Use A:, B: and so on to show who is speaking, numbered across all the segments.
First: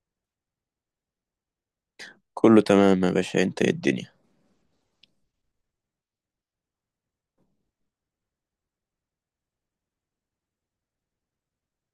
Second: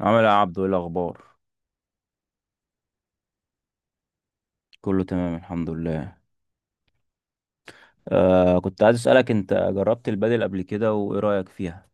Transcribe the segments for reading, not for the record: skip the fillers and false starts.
A: عامل ايه يا عبدو؟ ايه الاخبار؟
B: كله تمام يا باشا، انت ايه الدنيا؟
A: كله تمام الحمد لله. كنت عايز اسالك، انت جربت البادل قبل كده وايه رايك فيها؟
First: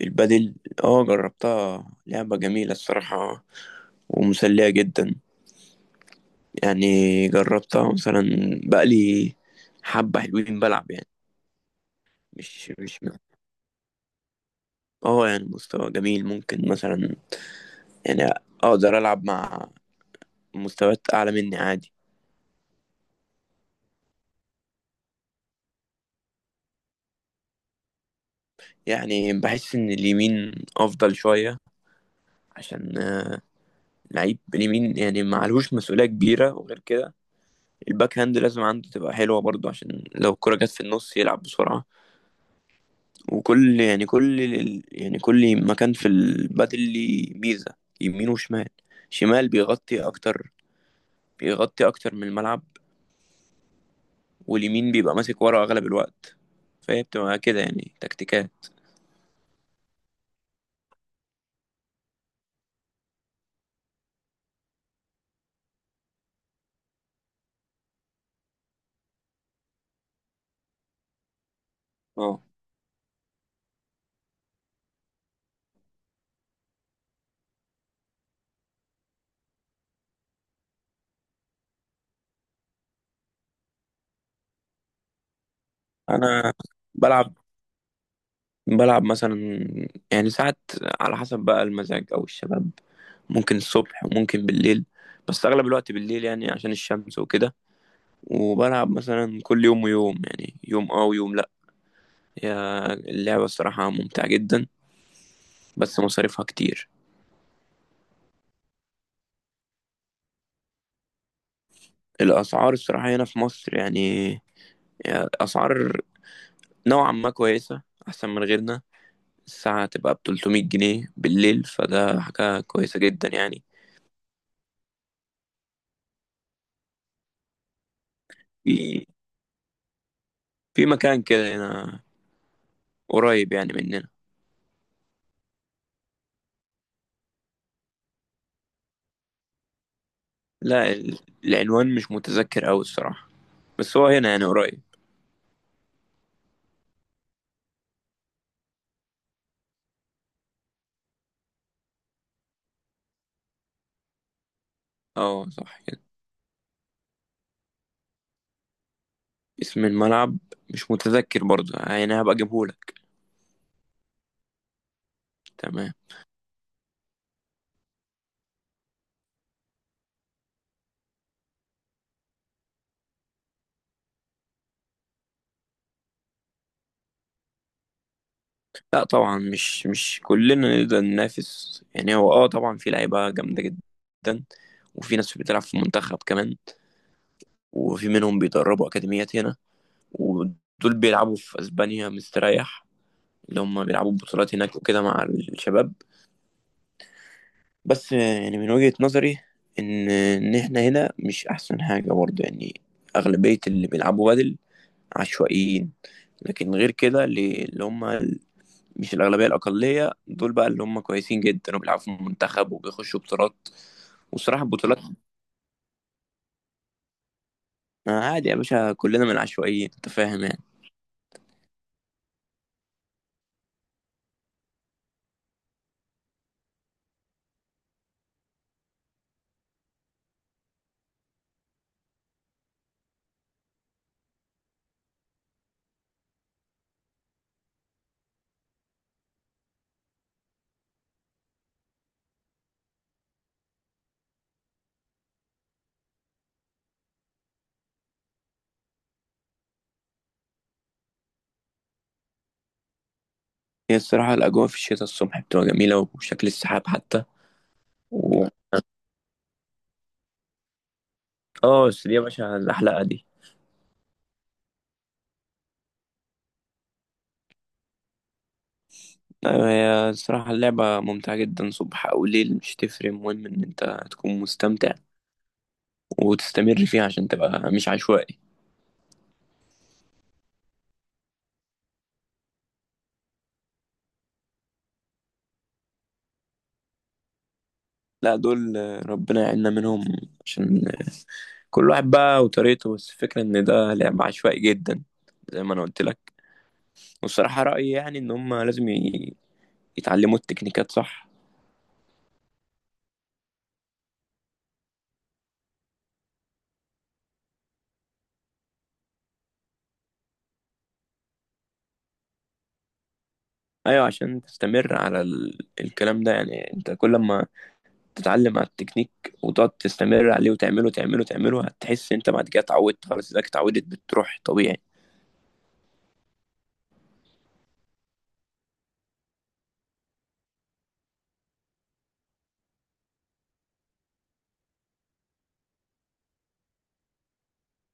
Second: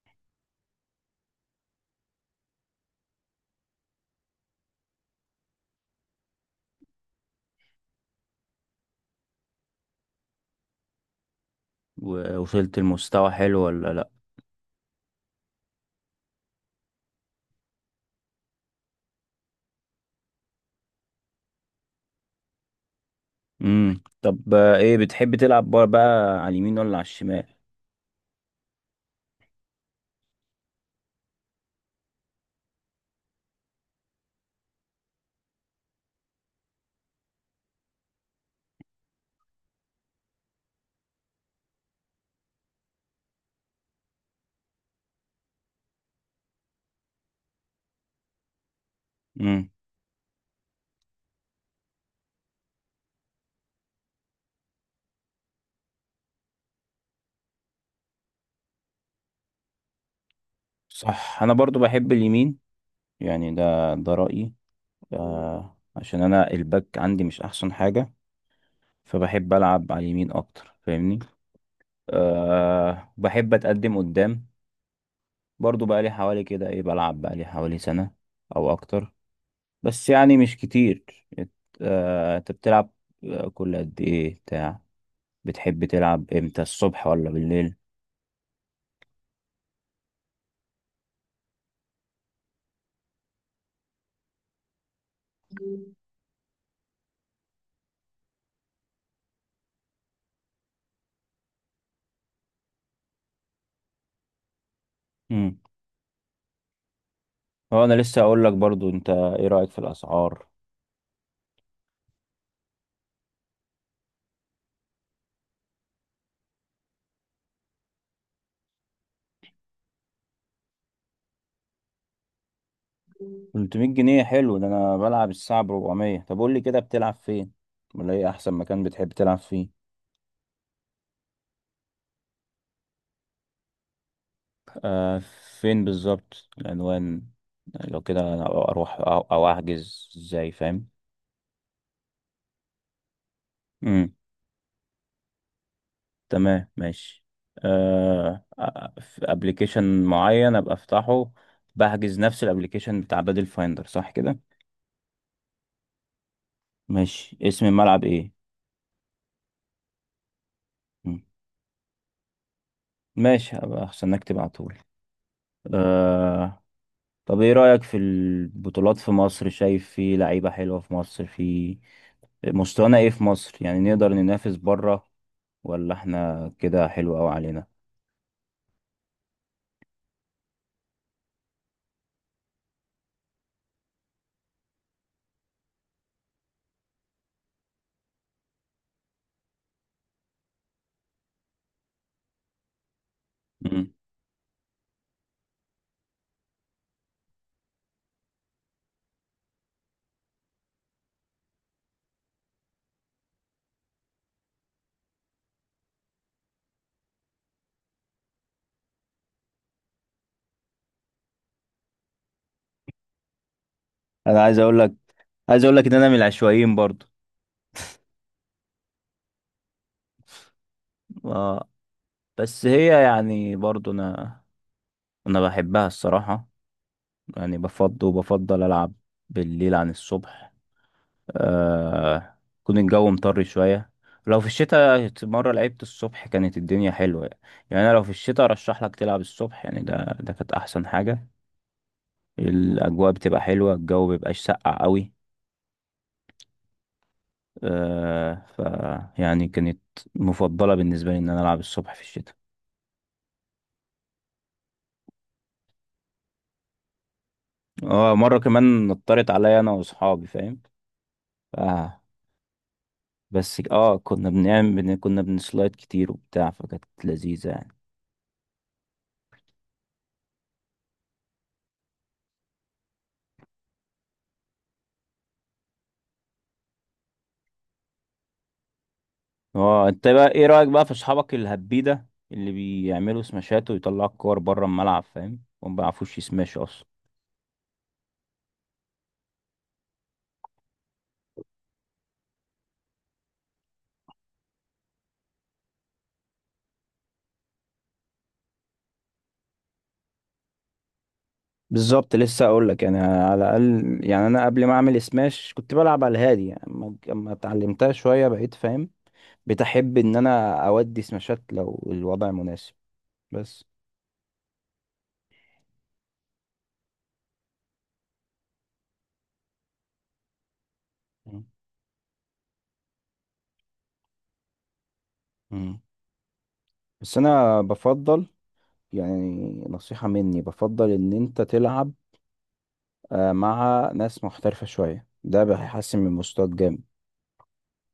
B: البادل؟ اه، جربتها. لعبة جميلة الصراحة ومسلية جدا. يعني جربتها مثلا بقالي حبة حلوين بلعب يعني. مش
A: ووصلت
B: مش
A: لمستوى حلو ولا لا؟
B: اه يعني مستوى جميل، ممكن مثلا يعني اقدر العب مع مستويات اعلى مني عادي.
A: امم. طب، ايه بتحب تلعب بار بقى، على اليمين ولا على الشمال؟
B: يعني بحس ان اليمين افضل شوية عشان لعيب اليمين يعني معلهوش مسؤولية كبيرة، وغير كده الباك هاند لازم عنده تبقى حلوة برضو، عشان لو الكرة جت في النص يلعب بسرعة. وكل يعني كل ال- يعني كل مكان في البادل ليه ميزة، يمين وشمال. شمال
A: امم.
B: بيغطي أكتر من الملعب، واليمين بيبقى ماسك ورا أغلب الوقت، فهي بتبقى كده يعني تكتيكات.
A: صح، انا برضو بحب اليمين، يعني ده رايي. عشان انا الباك عندي مش احسن حاجه، فبحب العب على اليمين اكتر، فاهمني؟
B: اه،
A: بحب اتقدم قدام. برضو بقى لي حوالي كده ايه، بلعب بقى لي حوالي سنه او اكتر، بس يعني مش كتير. إت- انت بتلعب كل قد ايه بتاع؟ بتحب تلعب
B: أنا
A: امتى، الصبح ولا
B: بلعب
A: بالليل؟
B: بلعب مثلا يعني ساعات، على حسب بقى المزاج أو الشباب، ممكن الصبح وممكن بالليل. بس أغلب الوقت بالليل يعني عشان الشمس وكده. وبلعب مثلا كل يوم ويوم، يعني يوم اه ويوم لأ. هي اللعبة الصراحة ممتعة جدا،
A: امم.
B: بس مصاريفها كتير.
A: هو انا لسه اقول لك برضو، انت ايه رأيك في الاسعار؟
B: الأسعار الصراحة هنا في مصر يعني أسعار نوعا ما كويسة، أحسن من غيرنا. الساعة تبقى ب300 جنيه بالليل، فده حاجة كويسة جدا يعني.
A: 300 جنيه حلو، ده انا بلعب الساعة ب 400. طب قول لي كده، بتلعب فين؟ ولا ايه احسن مكان
B: في
A: بتحب تلعب فيه؟
B: في مكان كده هنا قريب يعني مننا.
A: آه فين بالظبط العنوان؟ لو كده أنا اروح أو احجز ازاي، فاهم؟
B: لا، العنوان مش متذكر أوي الصراحة، بس هو هنا يعني قريب.
A: تمام ماشي. آه في ابلكيشن معين ابقى افتحه، بحجز نفس الابلكيشن بتاع بادل فايندر، صح كده؟
B: اه، صح كده.
A: ماشي، اسم الملعب ايه؟
B: اسم الملعب مش
A: مم.
B: متذكر برضه، يعني هبقى اجيبهولك.
A: ماشي، هبقى استناك تبعتهولي.
B: تمام.
A: آه طب ايه رأيك في البطولات في مصر؟ شايف في لعيبة حلوة في مصر، في مستوانا ايه في مصر؟ يعني نقدر ننافس بره ولا احنا كده حلو قوي علينا؟
B: لا طبعا، مش كلنا نقدر ننافس. يعني هو طبعا في لعيبة جامدة جدا، وفي ناس بتلعب في المنتخب كمان، وفي منهم بيدربوا أكاديميات هنا. ودول بيلعبوا في أسبانيا مستريح، اللي هم
A: مم.
B: بيلعبوا بطولات هناك وكده مع الشباب. بس يعني من وجهة نظري إن إحنا هنا مش أحسن حاجة برضه يعني. أغلبية اللي بيلعبوا بدل عشوائيين. لكن غير كده اللي هم مش الأغلبية، الأقلية دول بقى، اللي هم كويسين جدا وبيلعبوا في المنتخب وبيخشوا بطولات.
A: انا عايز
B: والصراحة
A: اقول لك
B: البطولات
A: عايز اقول لك ان انا من العشوائيين برضو.
B: آه، عادي يا باشا، كلنا من العشوائيين، أنت فاهم يعني.
A: آه، بس هي يعني برضو انا بحبها الصراحة. يعني بفضل العب بالليل عن الصبح. يكون الجو مطر شوية، لو في الشتاء. مرة لعبت الصبح كانت الدنيا حلوة يعني. يعني انا لو في الشتاء ارشح لك تلعب الصبح، يعني ده كانت احسن حاجة. الاجواء بتبقى حلوة، الجو مبيبقاش ساقع قوي. آه ف يعني كانت مفضلة بالنسبة لي ان انا العب الصبح في الشتاء.
B: هي الصراحة الأجواء في الشتاء الصبح بتبقى جميلة، وشكل السحاب حتى
A: اه مرة
B: و.
A: كمان نطرت عليا انا واصحابي،
B: اه
A: فاهم؟
B: بس دي يا باشا الأحلقة دي.
A: بس كنا بنسلايد كتير وبتاع، فكانت لذيذة يعني.
B: أيوة، هي الصراحة اللعبة ممتعة جدا صبح أو ليل، مش تفرق. المهم إن أنت تكون مستمتع وتستمر فيها عشان تبقى مش عشوائي.
A: اه انت بقى ايه رأيك بقى في اصحابك الهبيدة، اللي بيعملوا سماشات ويطلعوا الكور بره الملعب، فاهم؟ وما بيعرفوش يسماش اصلا.
B: لا دول، ربنا يعيننا منهم. عشان كل واحد بقى وطريقته، بس الفكرة ان ده لعب عشوائي جدا، زي ما انا قلت لك. والصراحة رأيي يعني ان هم لازم يتعلموا التكنيكات، صح.
A: بالظبط، لسه اقول لك يعني، على الاقل يعني، انا قبل ما اعمل سماش كنت بلعب على الهادي، يعني اما اتعلمتها شويه بقيت فاهم. بتحب ان انا اودي سماشات لو الوضع مناسب؟ بس
B: ايوه، عشان تستمر على الكلام ده. يعني انت كل ما تتعلم على التكنيك، وتقعد تستمر عليه وتعمله تعمله
A: مم.
B: تعمله، هتحس انت بعد كده اتعودت. خلاص، اذا اتعودت بتروح طبيعي.
A: مم. بس انا بفضل، يعني نصيحه مني، بفضل ان انت تلعب مع ناس محترفة شوية، ده هيحسن من مستواك جامد.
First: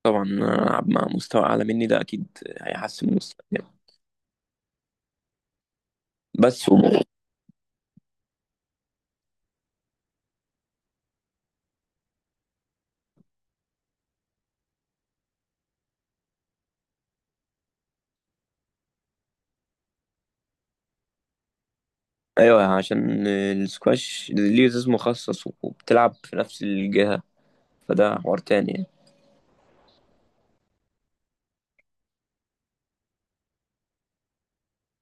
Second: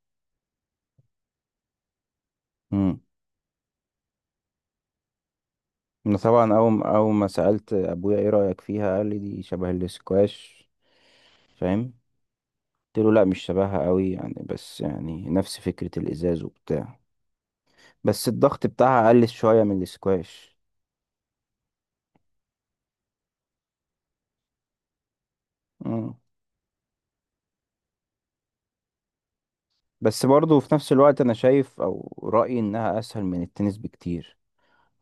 B: طبعا، العب مع مستوى اعلى مني ده اكيد
A: مم.
B: هيحسن من مستواي.
A: انا طبعا
B: بس
A: اول
B: و.
A: اول ما سألت ابويا ايه رأيك فيها، قال لي دي شبه الاسكواش، فاهم؟ قلت له لا، مش شبهها قوي يعني، بس يعني نفس فكرة الازاز وبتاع، بس الضغط بتاعها اقل شوية من الاسكواش.
B: ايوه، عشان السكواش ليه زي مخصص
A: مم.
B: وبتلعب في نفس الجهة، فده حوار تاني يعني.
A: بس برضه في نفس الوقت انا شايف او رأيي انها اسهل من التنس بكتير،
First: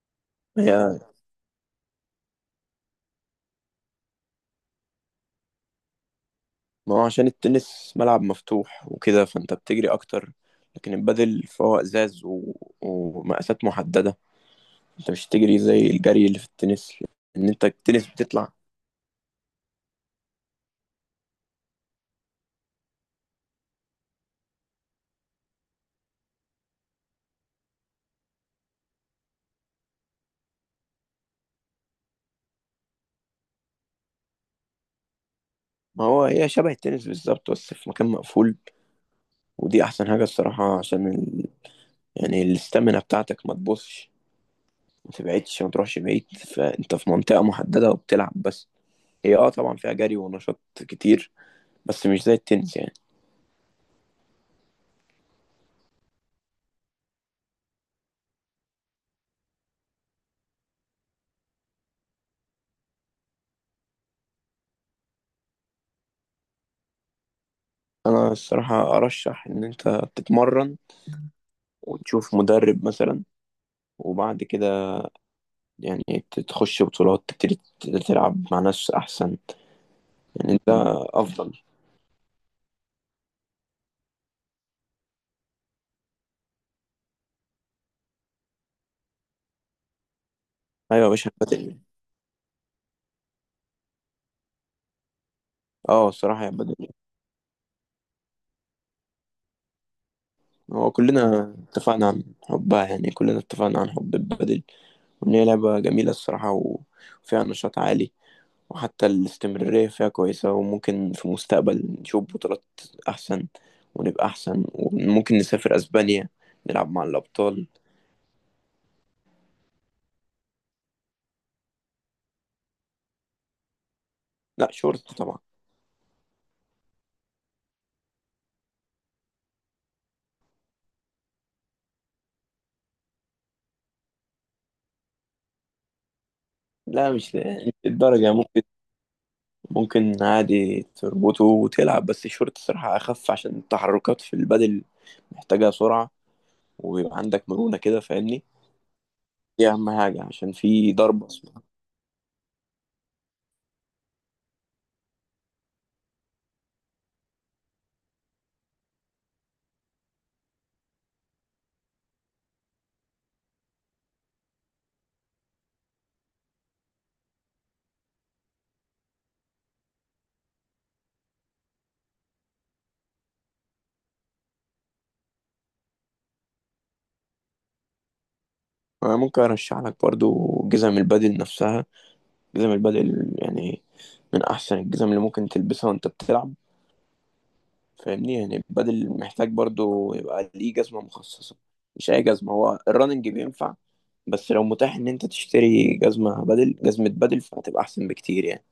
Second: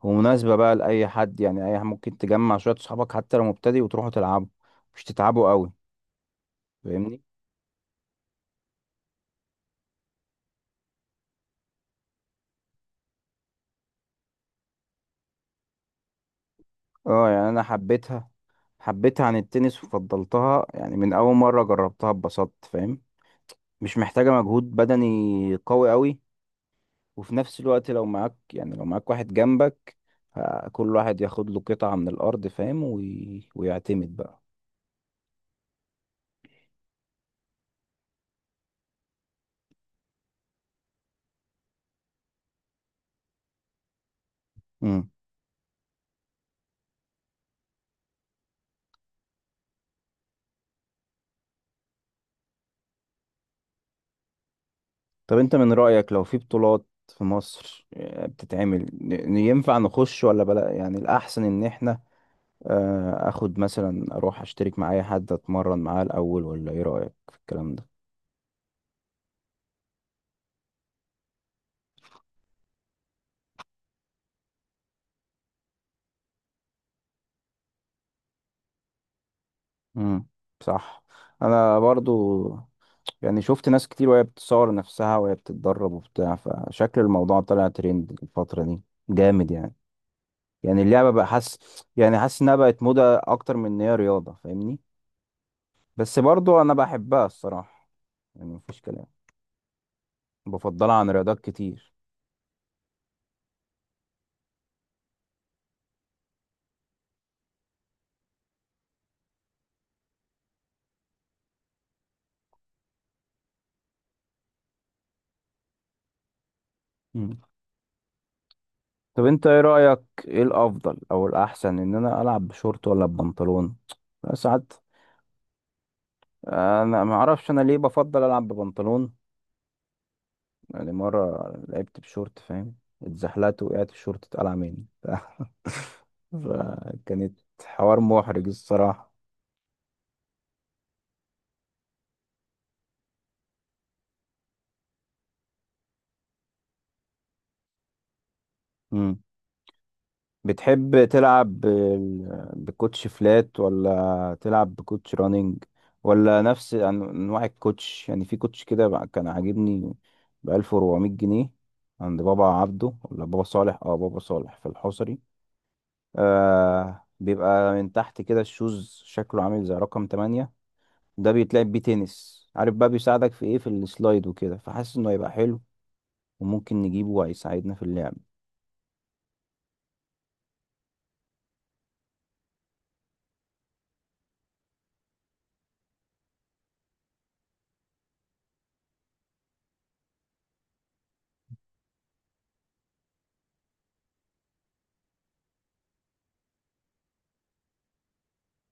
A: ومناسبة بقى
B: هي،
A: لأي حد يعني. أي ممكن تجمع شوية صحابك حتى لو مبتدئ وتروحوا تلعبوا، مش تتعبوا قوي،
B: ما هو
A: فاهمني؟
B: عشان التنس ملعب مفتوح وكده فانت بتجري اكتر. لكن البادل فهو ازاز و... ومقاسات محدده. انت مش تجري زي الجري اللي في التنس.
A: اه
B: ان
A: يعني انا
B: انت التنس
A: حبيتها
B: بتطلع.
A: حبيتها عن التنس وفضلتها يعني. من اول مرة جربتها اتبسطت، فاهم؟ مش محتاجة مجهود بدني قوي قوي، وفي نفس الوقت لو معاك واحد جنبك، كل واحد ياخد له قطعة من الارض، فاهم؟ ويعتمد بقى.
B: ما هو هي شبه التنس بالظبط، بس في مكان مقفول. ودي احسن حاجه الصراحه، عشان ال... يعني الاستامينا بتاعتك ما تبصش،
A: مم.
B: ما تبعدش، ما تروحش بعيد، فانت في منطقه محدده وبتلعب بس. هي طبعا فيها جري ونشاط كتير، بس مش زي التنس يعني.
A: طب انت من رأيك، لو في بطولات في مصر بتتعمل، ينفع نخش ولا بلا؟ يعني الأحسن إن إحنا أخد مثلا، أروح أشترك مع أي حد أتمرن معاه الأول، ولا إيه رأيك في الكلام ده؟
B: انا الصراحة ارشح ان انت تتمرن، وتشوف مدرب مثلا، وبعد كده يعني تخش بطولات، تبتدي تلعب مع ناس احسن.
A: امم.
B: يعني انت
A: صح،
B: افضل.
A: انا برضو. يعني شفت ناس كتير وهي بتصور نفسها وهي بتتدرب وبتاع، فشكل الموضوع طلع ترند الفترة دي جامد يعني. يعني
B: ايوه يا
A: اللعبة بقى،
B: باشا، هيبقى
A: حاسس
B: دنيا.
A: يعني حاسس انها بقت موضة اكتر من ان هي رياضة، فاهمني؟
B: اه
A: بس
B: الصراحة
A: برضو
B: هيبقى
A: انا
B: دنيا.
A: بحبها الصراحة، يعني مفيش كلام.
B: هو
A: بفضلها عن رياضات
B: كلنا
A: كتير.
B: اتفقنا عن حبها يعني، كلنا اتفقنا عن حب البادل، وان هي لعبة جميلة الصراحة و- وفيها نشاط عالي. وحتى الاستمرارية فيها كويسة، وممكن في المستقبل نشوف بطولات احسن، ونبقى احسن، وممكن نسافر اسبانيا نلعب مع
A: مم.
B: الابطال.
A: طب انت ايه رأيك، ايه الافضل او الاحسن، ان انا العب بشورت ولا ببنطلون
B: لا،
A: ساعات؟
B: شورت طبعا.
A: انا ما اعرفش انا ليه بفضل العب ببنطلون، يعني مرة لعبت بشورت، فاهم؟ اتزحلقت، وقعت الشورت اتقلع مني
B: لا مش
A: فكانت
B: مش
A: حوار
B: الدرجة،
A: محرج
B: ممكن.
A: الصراحة.
B: ممكن عادي تربطه وتلعب، بس الشورت الصراحة أخف عشان التحركات في البدل محتاجة سرعة. ويبقى عندك مرونة كده، فاهمني.
A: مم.
B: دي أهم حاجة عشان في
A: بتحب
B: ضرب أصلا.
A: تلعب بكوتش فلات ولا تلعب بكوتش رانينج؟ ولا نفس انواع الكوتش؟ يعني في كوتش كان عاجبني ب 1400 جنيه عند بابا عبده ولا بابا صالح. اه، بابا صالح في الحصري. بيبقى من تحت كده، الشوز شكله عامل زي رقم 8. ده بيتلعب بيه تنس، عارف بقى؟ بيساعدك في ايه؟ في السلايد وكده، فحاسس انه هيبقى حلو وممكن نجيبه وهيساعدنا في اللعب.
B: أنا ممكن أرشح لك برضو جزم البدل نفسها. جزم البدل يعني من أحسن الجزم اللي ممكن تلبسها وأنت بتلعب. فاهمني؟ يعني بدل محتاج برضو يبقى ليه جزمة مخصصة، مش أي جزمة. هو الرننج بينفع، بس لو متاح إن أنت تشتري جزمة بدل، جزمة بدل فهتبقى أحسن بكتير يعني.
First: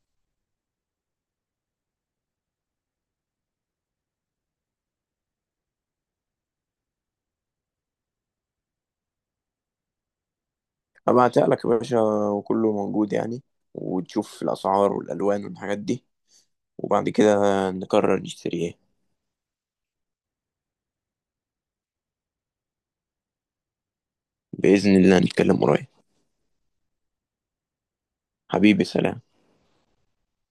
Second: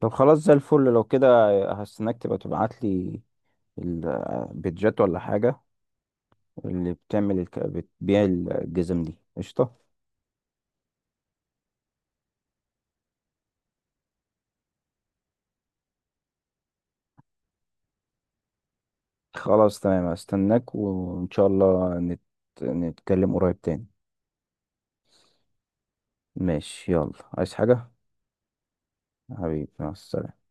A: طب خلاص، زي الفل لو كده. هستناك تبقى تبعت لي البيتجات ولا حاجة، اللي بتبيع الجزم دي، قشطة.
B: هبعتها لك يا باشا، وكله موجود يعني. وتشوف الأسعار والألوان والحاجات دي، وبعد كده نقرر نشتري إيه.
A: خلاص تمام، هستناك، وان شاء الله نتكلم قريب تاني.
B: بإذن الله، نتكلم قريب.
A: ماشي يلا، عايز حاجة؟
B: حبيبي، سلام.
A: حبيبي مع السلامة.